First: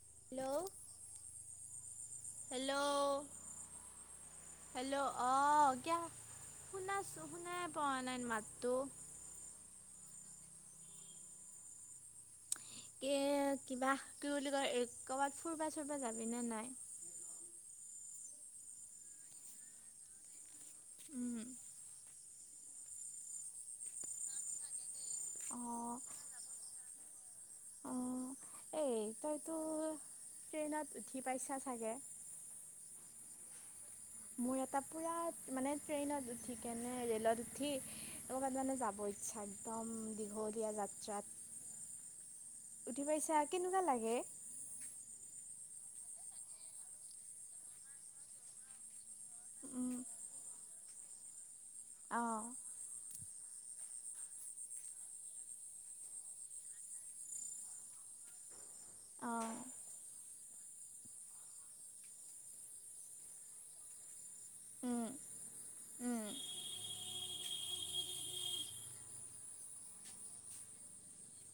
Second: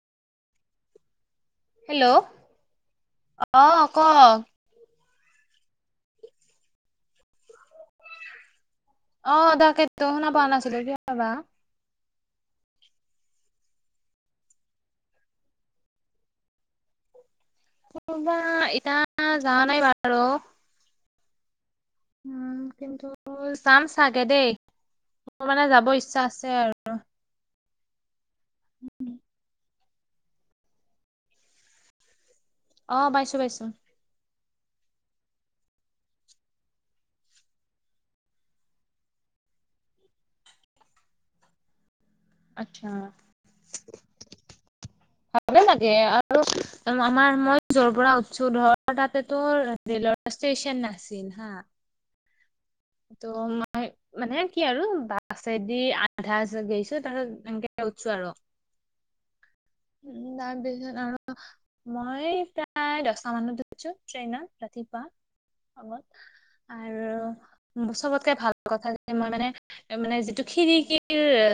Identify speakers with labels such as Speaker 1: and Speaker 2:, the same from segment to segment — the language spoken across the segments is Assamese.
Speaker 1: হেল্ল'।
Speaker 2: হেল্ল'!
Speaker 1: হেল্ল'
Speaker 2: অহ ক।
Speaker 1: হেল্ল' অ শুনাইছো শুনাই পোৱা নাই মাতটো।
Speaker 2: অ তাকেইতো শুনা পোৱা নাছিলো। কিয় বা?
Speaker 1: কে কিবা কি বুলি কয় কৰবাত ফুুৰবা-চুৰবা যাবি নে নাই?
Speaker 2: ফুৰবা এতিয়া যাৱা নাই বাৰু।
Speaker 1: উম।
Speaker 2: উম কিন্তু যাম চাগে দেই। মোৰ মানে যাব
Speaker 1: অঁ
Speaker 2: ইচ্ছা আছে আৰু। দ [unintelligible]
Speaker 1: অঁ এই তইতো- [unintelligible] ট্ৰেইনত উঠি পাইছা চাগে।
Speaker 2: অ পাইছোঁ পাইছোঁ।
Speaker 1: মোৰ এটা পূৰা মানে ট্ৰেইনত উঠিকেনে ৰে'লত উঠি ক'বাত মানে যাব ইচ্ছা একদম দীঘলীয়া যাত্ৰাত।
Speaker 2: আচ্ছা
Speaker 1: উঠি পাইছা কেনেকুৱা লাগে?
Speaker 2: ভালে লাগে আৰু আমাৰ মই যৰ পৰা উঠিছো ধৰ তাতে তো
Speaker 1: উম
Speaker 2: ৰে'লৰ ষ্টেচন নাছিল হা। [unintelligible]
Speaker 1: অঁ।
Speaker 2: ত মই মানে কি আৰু বাছেদি আধা গৈছো তাৰপাছত এনেকে উঠিছো আৰু
Speaker 1: অঁ
Speaker 2: উম তাৰপিছত আৰু মই প্ৰায় দহটা মানত উঠিছোঁ ট্ৰেইনত। [unintelligible] ৰাতিপুৱা
Speaker 1: উম
Speaker 2: আগত
Speaker 1: উম
Speaker 2: আৰু- [unintelligible] চবতকে ভাল কথা যে মই মানে মানে যিটো খিৰিকীৰ এ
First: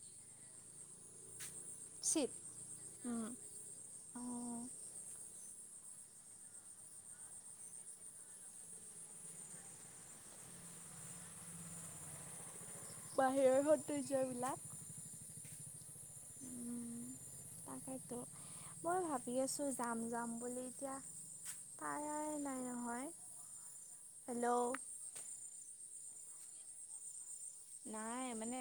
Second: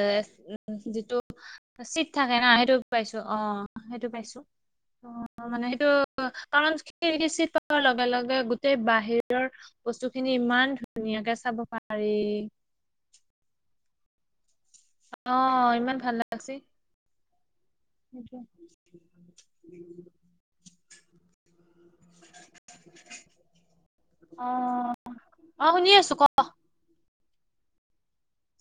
Speaker 2: উম যিটো- চিট
Speaker 1: চিত
Speaker 2: থাকে না সেইটো পাইছো
Speaker 1: উম
Speaker 2: অ সেইটো পাইছো।
Speaker 1: বাহিৰৰ
Speaker 2: অ মানে সেইটো কাৰণি পোৱাৰ লগে লগে গোটেই বাহিৰৰ বস্তু খিনি ইমান ধ- [unintelligible] ধুনীয়াকে চাব পাৰি।
Speaker 1: বাহিৰৰ সন্দৌয্য বিলাক।
Speaker 2: অ ইমান ভাল লাগছে। [unintelligible]
Speaker 1: তাকেইতো মই ভাবি আছোঁ যাম যাম বুলি। এতিয়া তাই- হেল্ল'
Speaker 2: আঁহ অ শুনি আছো ক।
Speaker 1: নাই মানে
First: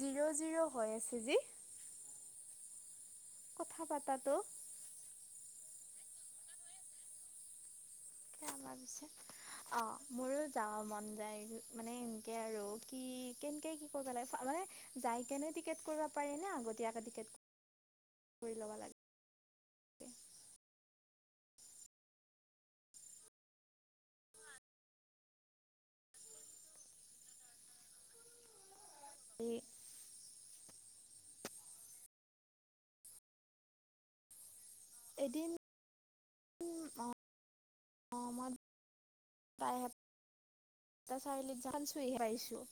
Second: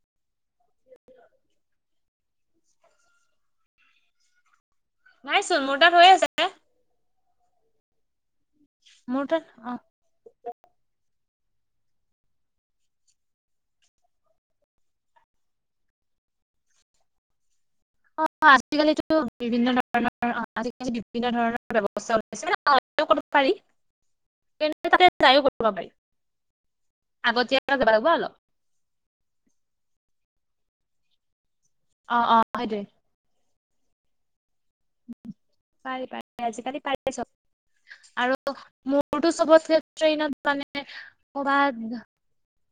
Speaker 1: জিৰ' জিৰ'- হৈ আছে যি- কথা পাতাটো।
Speaker 2: নাইচোন মোৰ তাত হৈ আছে।
Speaker 1: আমাৰ পিছে
Speaker 2: মোৰ তাত
Speaker 1: অ মোৰো যাব মন যায়। [unintelligible] মানে এনেকে আৰু কি কেনেকে কি কৰিব লাগে মানে যাই কেনে টিকেট কৰিব পাৰি নে আগতীয়াকে টিকেট- [unintelligible]
Speaker 2: অ
Speaker 1: কৰি ল'ব লাগে।
Speaker 2: আজিকালিতো বিভিন্ন ধৰণৰ অ আজিকালি- বিভিন্ন ধৰণৰ ব্যৱস্থা ওলাইছে পাৰা যায় পাৰি। [unintelligible] আগতিয়াকে যাব লাগিব অলপ।
Speaker 1: এই-
Speaker 2: অ অ দে।
Speaker 1: এদিন
Speaker 2: পাৰ পাৰে আজিকালি
Speaker 1: অ'
Speaker 2: পাৰে চব আৰু
Speaker 1: মই
Speaker 2: মোৰতো
Speaker 1: প্ৰায়
Speaker 2: চবতকে ট্ৰেইনত মানে
Speaker 1: সপ্তাহ চাৰিআলিত যাম
Speaker 2: ক'বাত-
Speaker 1: চুইহে পাইছোঁ।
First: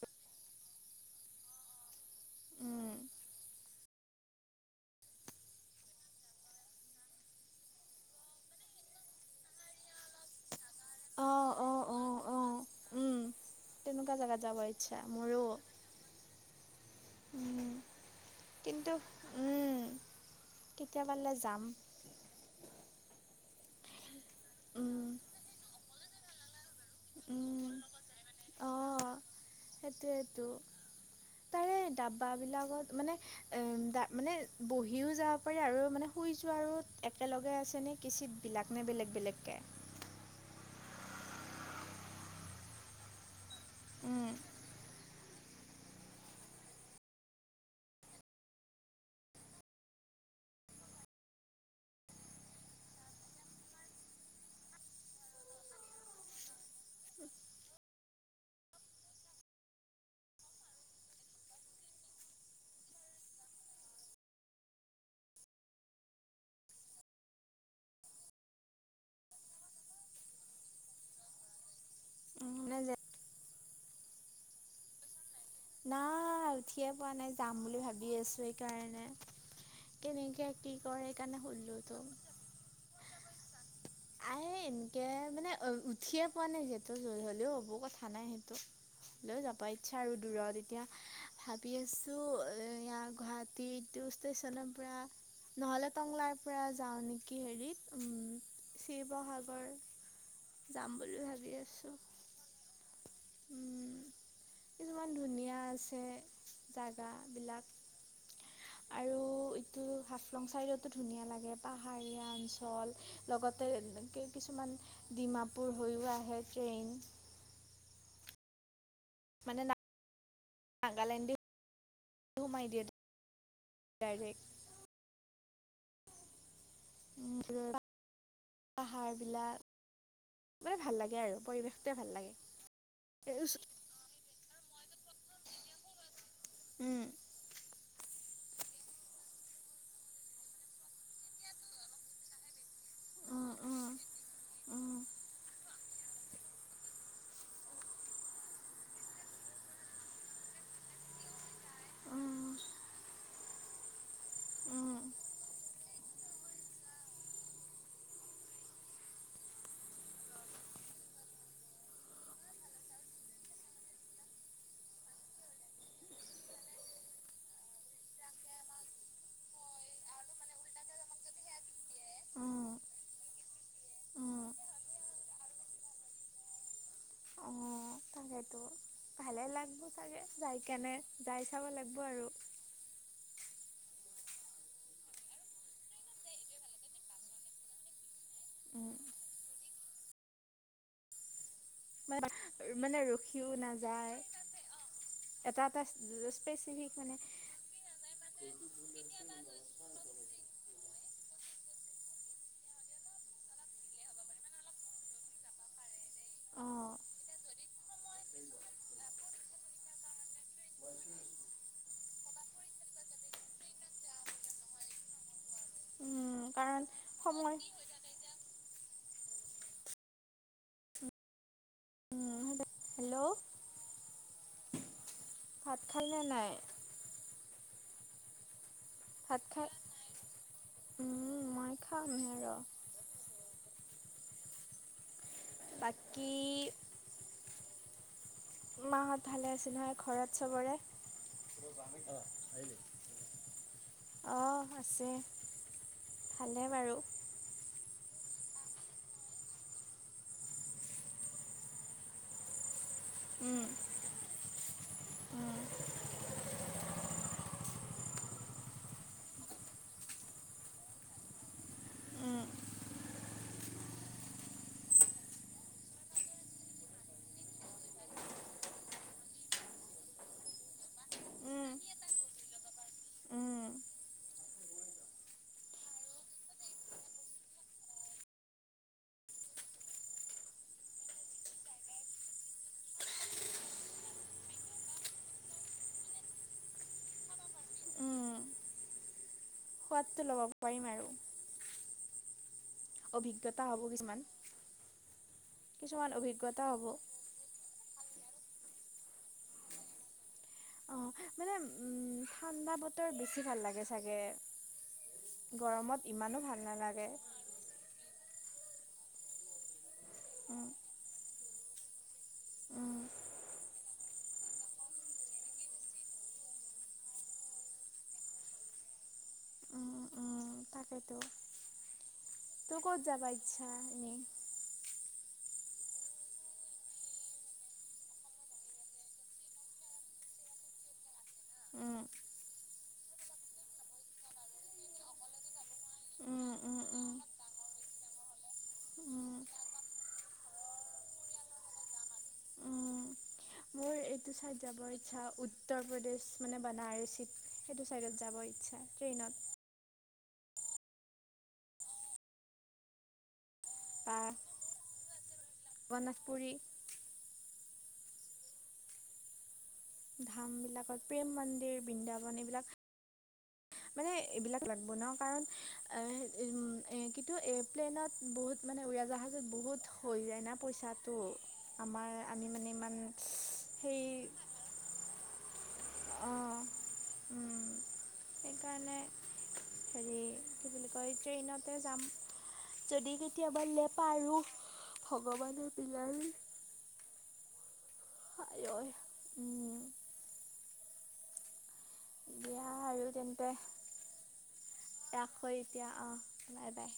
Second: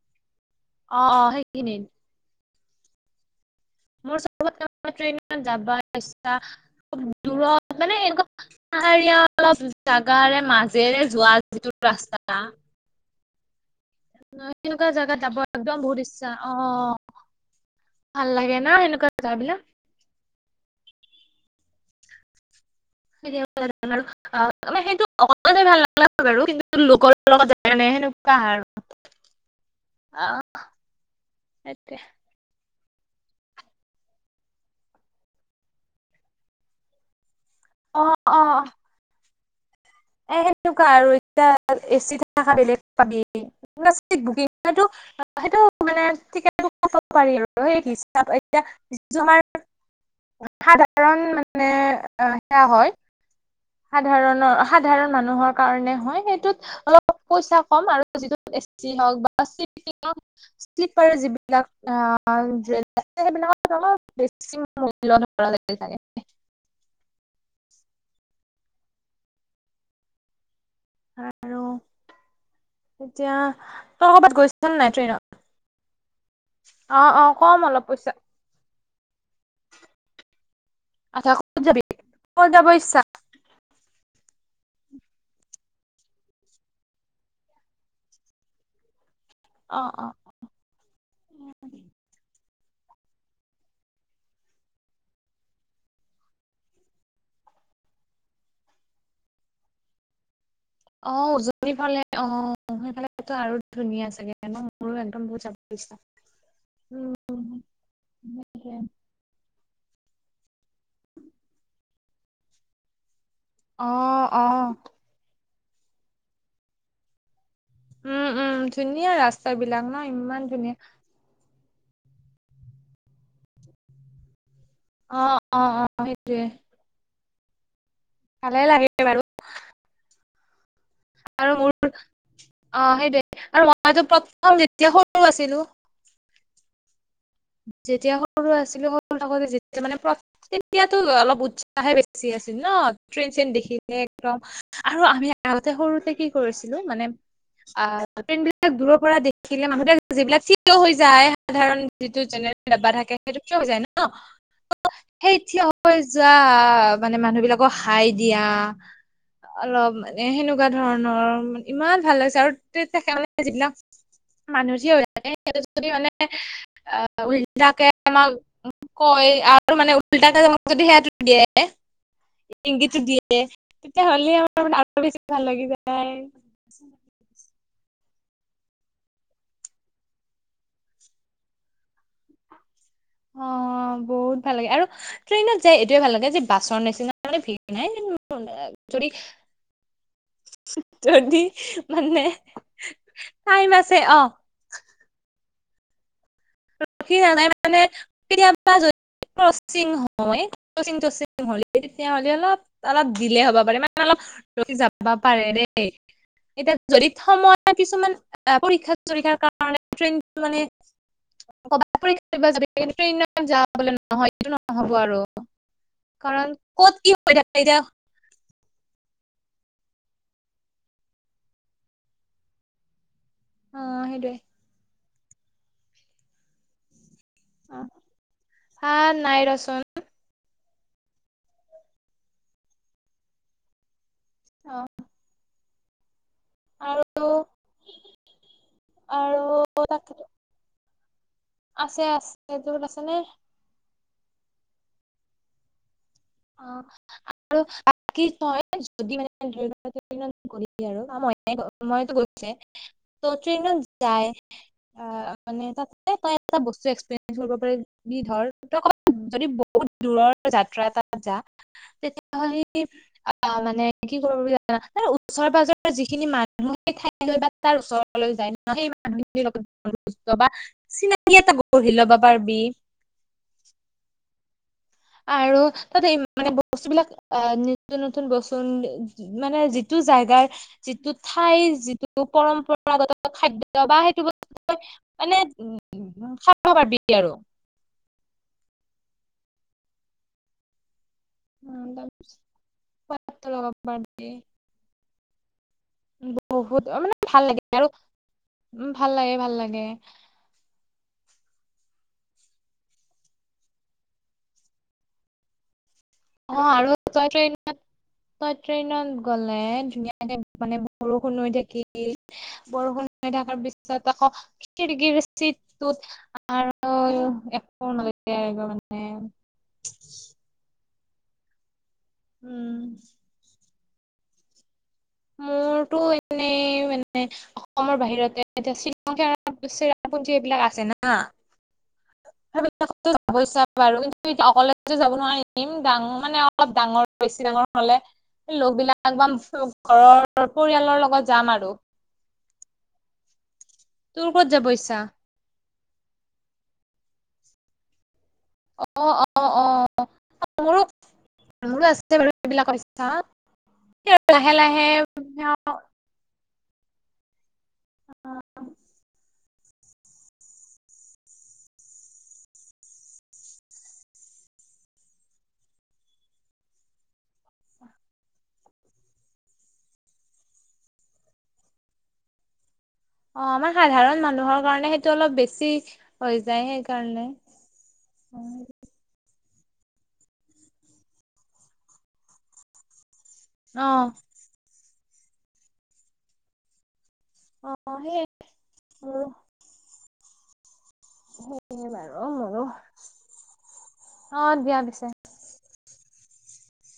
Speaker 2: অ সেইখিনিত।
Speaker 1: উম
Speaker 2: মোৰ ছবতকে মানে ট্ৰেইন যাবা ইচ্ছা দূৰত মানে এনেকুৱা পাহাৰীয়া অলপ জাগাৰে মাজ- যে যোৱা
Speaker 1: অঁ অঁ
Speaker 2: যিটো
Speaker 1: অঁ
Speaker 2: ৰাস্তা-
Speaker 1: অঁ উম তেনেকুৱা জেগাত যাব
Speaker 2: সেনেকুৱা
Speaker 1: ইচ্ছা
Speaker 2: জাগাত যাব
Speaker 1: মোৰো
Speaker 2: একদম বহুত ইচ্ছা আহ ভাল লাগে ন
Speaker 1: কিন্তু
Speaker 2: সেনেকুৱা জাগাবিলাক
Speaker 1: উম কেতিয়াবালে যাম
Speaker 2: কেতিয়া মানে আৰু মানে আহ
Speaker 1: উম
Speaker 2: সেইটো কললে ভাল [unintelligible] [unintelligible] বা বাৰু কিন্তু। লোকৰ লগত
Speaker 1: উম
Speaker 2: জা নাই সেনেকুৱা সাৰ
Speaker 1: অঁ সেইটোৱেতো
Speaker 2: আহ
Speaker 1: তাৰে
Speaker 2: সটোৱে।
Speaker 1: ডাব্বাবিলাকত মানে এম দা মানে বহিও যাব পাৰি আৰু মানে শুই যোৱা আৰু একেলগে। আছে নে
Speaker 2: অ',
Speaker 1: কিচিত
Speaker 2: অ',
Speaker 1: বিলাক নে বেলেগ বেলেগ। একে
Speaker 2: এ সেনেৱা আৰু এতিয়া এ চি থ বেলেগ পাবি
Speaker 1: উম
Speaker 2: বুক সেইটো মানে পাৰি আৰু হি এতিয়া য আমাৰ সাধাৰণ মানে সেয়া হয়। সাধণ সাধাৰণ মানুহৰ কাৰণে হয় সেইটোত অলপ পইচা কম আৰু যিটো হওক বা্প যিবিলাক আহ সেইবিলাক অলপ বেছি মূল। আ আৰু
Speaker 1: মানে যে
Speaker 2: এতিয়া আহ। ত ক'ৰবাত গৈছিল নাই টেইনত?
Speaker 1: নাই উঠিয়ে পোৱা
Speaker 2: অ
Speaker 1: নাই যাম
Speaker 2: কম
Speaker 1: বুলি
Speaker 2: অলপ
Speaker 1: ভাবি
Speaker 2: পইচা
Speaker 1: আছো এতিয়া এনে কেনেকে কি কৰে
Speaker 2: আচ্ছা
Speaker 1: কাৰণে
Speaker 2: ক'ত যাবি
Speaker 1: হুদো
Speaker 2: ক'ত যাব ইচ্ছা
Speaker 1: আহিম কে মানে উঠিয়ে পোৱা নাই যিহেতু হলেও অবোৰ কথা নাই সেইটো। লৈ যাব
Speaker 2: অ
Speaker 1: ইচ্ছা
Speaker 2: অ
Speaker 1: আৰু দূৰত এতিয়া ভাবি আছোঁ। ইয়াৰ গুৱাহাটী ষ্টে্যনৰ পৰা নহ'লে টংলাৰ পৰা যাওঁ নেকি হেৰিত উম। শিৱসাগৰ যাম
Speaker 2: অ
Speaker 1: বুলি ভাবি
Speaker 2: উজনি
Speaker 1: আছোঁ
Speaker 2: ফালে অ সেইফালে আৰু ধুনীয়া চাগে মোৰো
Speaker 1: কিছুমান
Speaker 2: একদম বহুত
Speaker 1: ধুনীয়া
Speaker 2: ইচ্ছা।
Speaker 1: আছে জাগাবিলাক আৰু এইটো হাফলং চাইডতো ধুনীয়া লাগে পাহাৰীয়া অঞ্চল।
Speaker 2: অ
Speaker 1: লগতে
Speaker 2: অ
Speaker 1: কিছুমান ডিমাপ কপোৰ হৈও আহে ট্ৰেইন।
Speaker 2: উম উম। ধুনীয়া ৰাস্তা বিলাক ন ইমান ধুনীয়া।
Speaker 1: মাইডিয়া ডাইৰেক
Speaker 2: অ অ অ সেইটোৱে।
Speaker 1: উম ৰবা।
Speaker 2: ভালে লাগে বাৰু
Speaker 1: মেনে ভাল লাগে।
Speaker 2: আৰু মোৰ
Speaker 1: পৰিৱেশটোৱে ভাল লাগে
Speaker 2: অ
Speaker 1: এই
Speaker 2: সেইটোৱে
Speaker 1: ওচ-
Speaker 2: আৰু মইতো প্ৰথম যেতিয়া সৰু আছিলো।
Speaker 1: উম,
Speaker 2: যেতিয়া সৰু আছিলো সৰু আতে যেতিয়া মানে তেতিয়াতো অলপ উৎসাহে বেছি আছিল ন ট্ৰেইন চেইন
Speaker 1: উম, উম,
Speaker 2: দেখিলে একদম
Speaker 1: উম,
Speaker 2: আৰু আমি আগতে সৰুতে কি কৰিছিলো মানে আহ ট্ৰেইন বিলাক দূৰৰ পৰা দেখিলে মানুহ যিবিলাক থিয় হৈ যায় সাধাৰণ যিটো
Speaker 1: উম,
Speaker 2: জেনেৰেল ডাব্বা থাকে সেইটো কিয় হৈ যায় ন? অ অ
Speaker 1: উম,
Speaker 2: সেই থিয়। যোৱা মানে মানুহ বিলাকক হাই দিয়া অলপ মানে সেনেকুৱা ধৰণৰ ইমান ভাল লাগিছে আৰু তে সেইবিলাক, যিবিলাক মানুহ থিয় হৈ সিহঁতে যদি মানে, অ 'উল্টাকে আমাক কয় আৰু মানে উল্টাকে যদি সেয়াটো দিয়ে
Speaker 1: উম,
Speaker 2: ইংগিতটো দিয়ে তেতিয়াহলে
Speaker 1: উম,
Speaker 2: আমাৰ বেছি ভাল লাগি যায়।
Speaker 1: অ', তাকেতো ভালে লাগব চাগে যাই কেণে যাই চাবা লাগব আৰু।
Speaker 2: অ', বহুত ভাল লাগে আৰু ট্ৰেইনত যাই এইটোয়ে ভাল লাগে যে বাছৰ নিচিনা ভিৰ নাই,
Speaker 1: উম,
Speaker 2: যদি, যদি, মানে
Speaker 1: মন -মানে ৰখিও
Speaker 2: টাইম আছে
Speaker 1: নাযায়
Speaker 2: অ'
Speaker 1: এটা [unintelligible]
Speaker 2: [unintelligible] তেতিয়াহলে অলপ -অলপ দিলে হ'ব পাৰে মানে অলপ ৰৈ যাব পাৰে দেই এতিয়া
Speaker 1: অঁ
Speaker 2: যদি সময় কিছুমান পৰীক্ষা- চৰিক্ষাৰ কাৰণে ট্ৰেইন মানে, [unintelligible] কাৰণ ক'ত কি
Speaker 1: উম,
Speaker 2: হৈ
Speaker 1: কাৰণ সময়
Speaker 2: থাকে এতিয়া,
Speaker 1: উম, হেল্ল' অ
Speaker 2: অ, সেইটোৱে
Speaker 1: ভাত খালে নে নাই?
Speaker 2: ভাত নাই ৰচোন
Speaker 1: উম, খাম হে ৰ'
Speaker 2: অহ,
Speaker 1: বাত কি মাহত
Speaker 2: আৰু
Speaker 1: ভালে আছে নহয়
Speaker 2: তাক
Speaker 1: ঘৰত চবৰে?
Speaker 2: আছে -আছে তোৰ আছে নে?
Speaker 1: অহ, আছে। ভালে
Speaker 2: অ
Speaker 1: বাৰু
Speaker 2: ', আৰু [unintelligible] ত'
Speaker 1: উম,
Speaker 2: ট্ৰেইনত যাই
Speaker 1: উম,
Speaker 2: মানে তাতে তই এটা বস্তু এক্সপেৰিয়েঞ্চ কৰিব পাৰি, বুলি ধৰ কবাত যদি বহুত দূৰৰ যাত্ৰা এটা, যা
Speaker 1: উম,
Speaker 2: তেতিয়াহ'লি আহ, মানে কি কৰবি ওচৰে পাজৰে যিখিনি মানুহ সেই ঠাইলৈ বা তাৰ ওচৰলৈ যায় ন' সেই মানুহখিনিৰ লগত বা চিনাকি এটা
Speaker 1: উম,
Speaker 2: গঢ়ি লবা পাৰবি।
Speaker 1: উম,
Speaker 2: আৰু তাত এই মানে বস্তুবিলাক আহ, নতুন নতুন বস্তু মানে যিটো জাগাৰ যিটো ঠাইৰ যিটো পৰম্পৰাগত খাদ্য বা সেইটো বস্তুই মানে উম, খাব পাৰি আৰু।
Speaker 1: উম। সোৱাদটো ল'ব পাৰিম আৰু,
Speaker 2: অ', তাৰপিছত সোৱাদ টো অলপ
Speaker 1: অভিজ্ঞতা হ'ব
Speaker 2: লব
Speaker 1: কিছুমান
Speaker 2: পাৰবি।
Speaker 1: কিছুমান অভিজ্ঞতা
Speaker 2: বহুত
Speaker 1: হ'ব
Speaker 2: অ 'মানে ভাল লাগে আৰু। উম, ভাল লাগে, ভাল লাগে।
Speaker 1: অ, মানে উম, ঠাণ্ডা বতৰ বেছি ভাল লাগে চাগে গৰমত। ইমানো ভাল
Speaker 2: অ' আৰু
Speaker 1: নালাগে
Speaker 2: তই ট্ৰেইনত তই, ট্ৰেইনত গলে ধুনীয়া, মানে
Speaker 1: উম,
Speaker 2: -মানে বৰষুণ হৈ থাকে।
Speaker 1: উম,
Speaker 2: বৰষুণ হৈ থকাৰ পিছত আকৌ খিৰিকিৰ চিটটোত আৰু একো নালাগে মানে।
Speaker 1: তাকে তৌ। তোৰ
Speaker 2: উম,
Speaker 1: ক'ত যাবা ইচ্ছা। এনেই
Speaker 2: মোৰতো এনেই মানে অসমৰ বাহিৰতে এতিয়া শ্ৰীলংকাৰ ৰামপুঞ্জী এইবিলাক আছে না।
Speaker 1: উম,
Speaker 2: গৈ চাম বাৰু কিন্ত এতিয়া অকলেতো যাব নোৱাৰিম। ডাঙৰ মানে
Speaker 1: উম,
Speaker 2: অলপ
Speaker 1: উম,
Speaker 2: ডাঙৰ,
Speaker 1: উম,
Speaker 2: বেছি ডাঙৰ হ'লে লগৰবিলাক বা
Speaker 1: উম।
Speaker 2: ঘৰৰ পৰিয়ালৰ লগত যাম আৰু।
Speaker 1: মোৰ
Speaker 2: তোৰ ক'ত যাব ইচ্ছা?
Speaker 1: উত্তৰ প্ৰদেশ মানে বনাৰসীত সেইটো চাইডত যাব। ইচ্ছা
Speaker 2: অ!
Speaker 1: ট্ৰেইনত
Speaker 2: অ! অ! মোৰোঁ মোৰোঁ আছে বাৰু সেইবিলাক ইচ্ছা
Speaker 1: বা
Speaker 2: লাহে লাহে
Speaker 1: জগন্নাথ পুৰী ধামবিলাকত, প্ৰেম মন্দিৰ, বৃন্দাবন এইবিলাক মানে এইবিলাক ল'ব ন, কাৰণ এ উ কিন্তু এৰপ্লেইনত বহুত মানে উৰাজাহাজত বহুত হৈ যায় না পইচাটো আমাৰ আমি মানে ই।
Speaker 2: অ আমাৰ সাধাৰণ মানুহৰ কাৰণে, সেইটো অলপ বেছি হৈ
Speaker 1: অঁ
Speaker 2: যায়, সেই কাৰণে
Speaker 1: সেইকাৰণে হেৰি কি বুলি কয়, ট্ৰেইনতে যাম যদি কেতিয়াবা
Speaker 2: অ',
Speaker 1: আৰু ভগৱানৰ পিলাৰ
Speaker 2: অ', সেই
Speaker 1: আঐ! উম!
Speaker 2: হয়। এ বাৰু অ' মোৰোঁ
Speaker 1: আৰু তেন্তে
Speaker 2: অ দিয়া পিছে।
Speaker 1: ৰাখোঁ এতিয়া অঁ বাই বাই!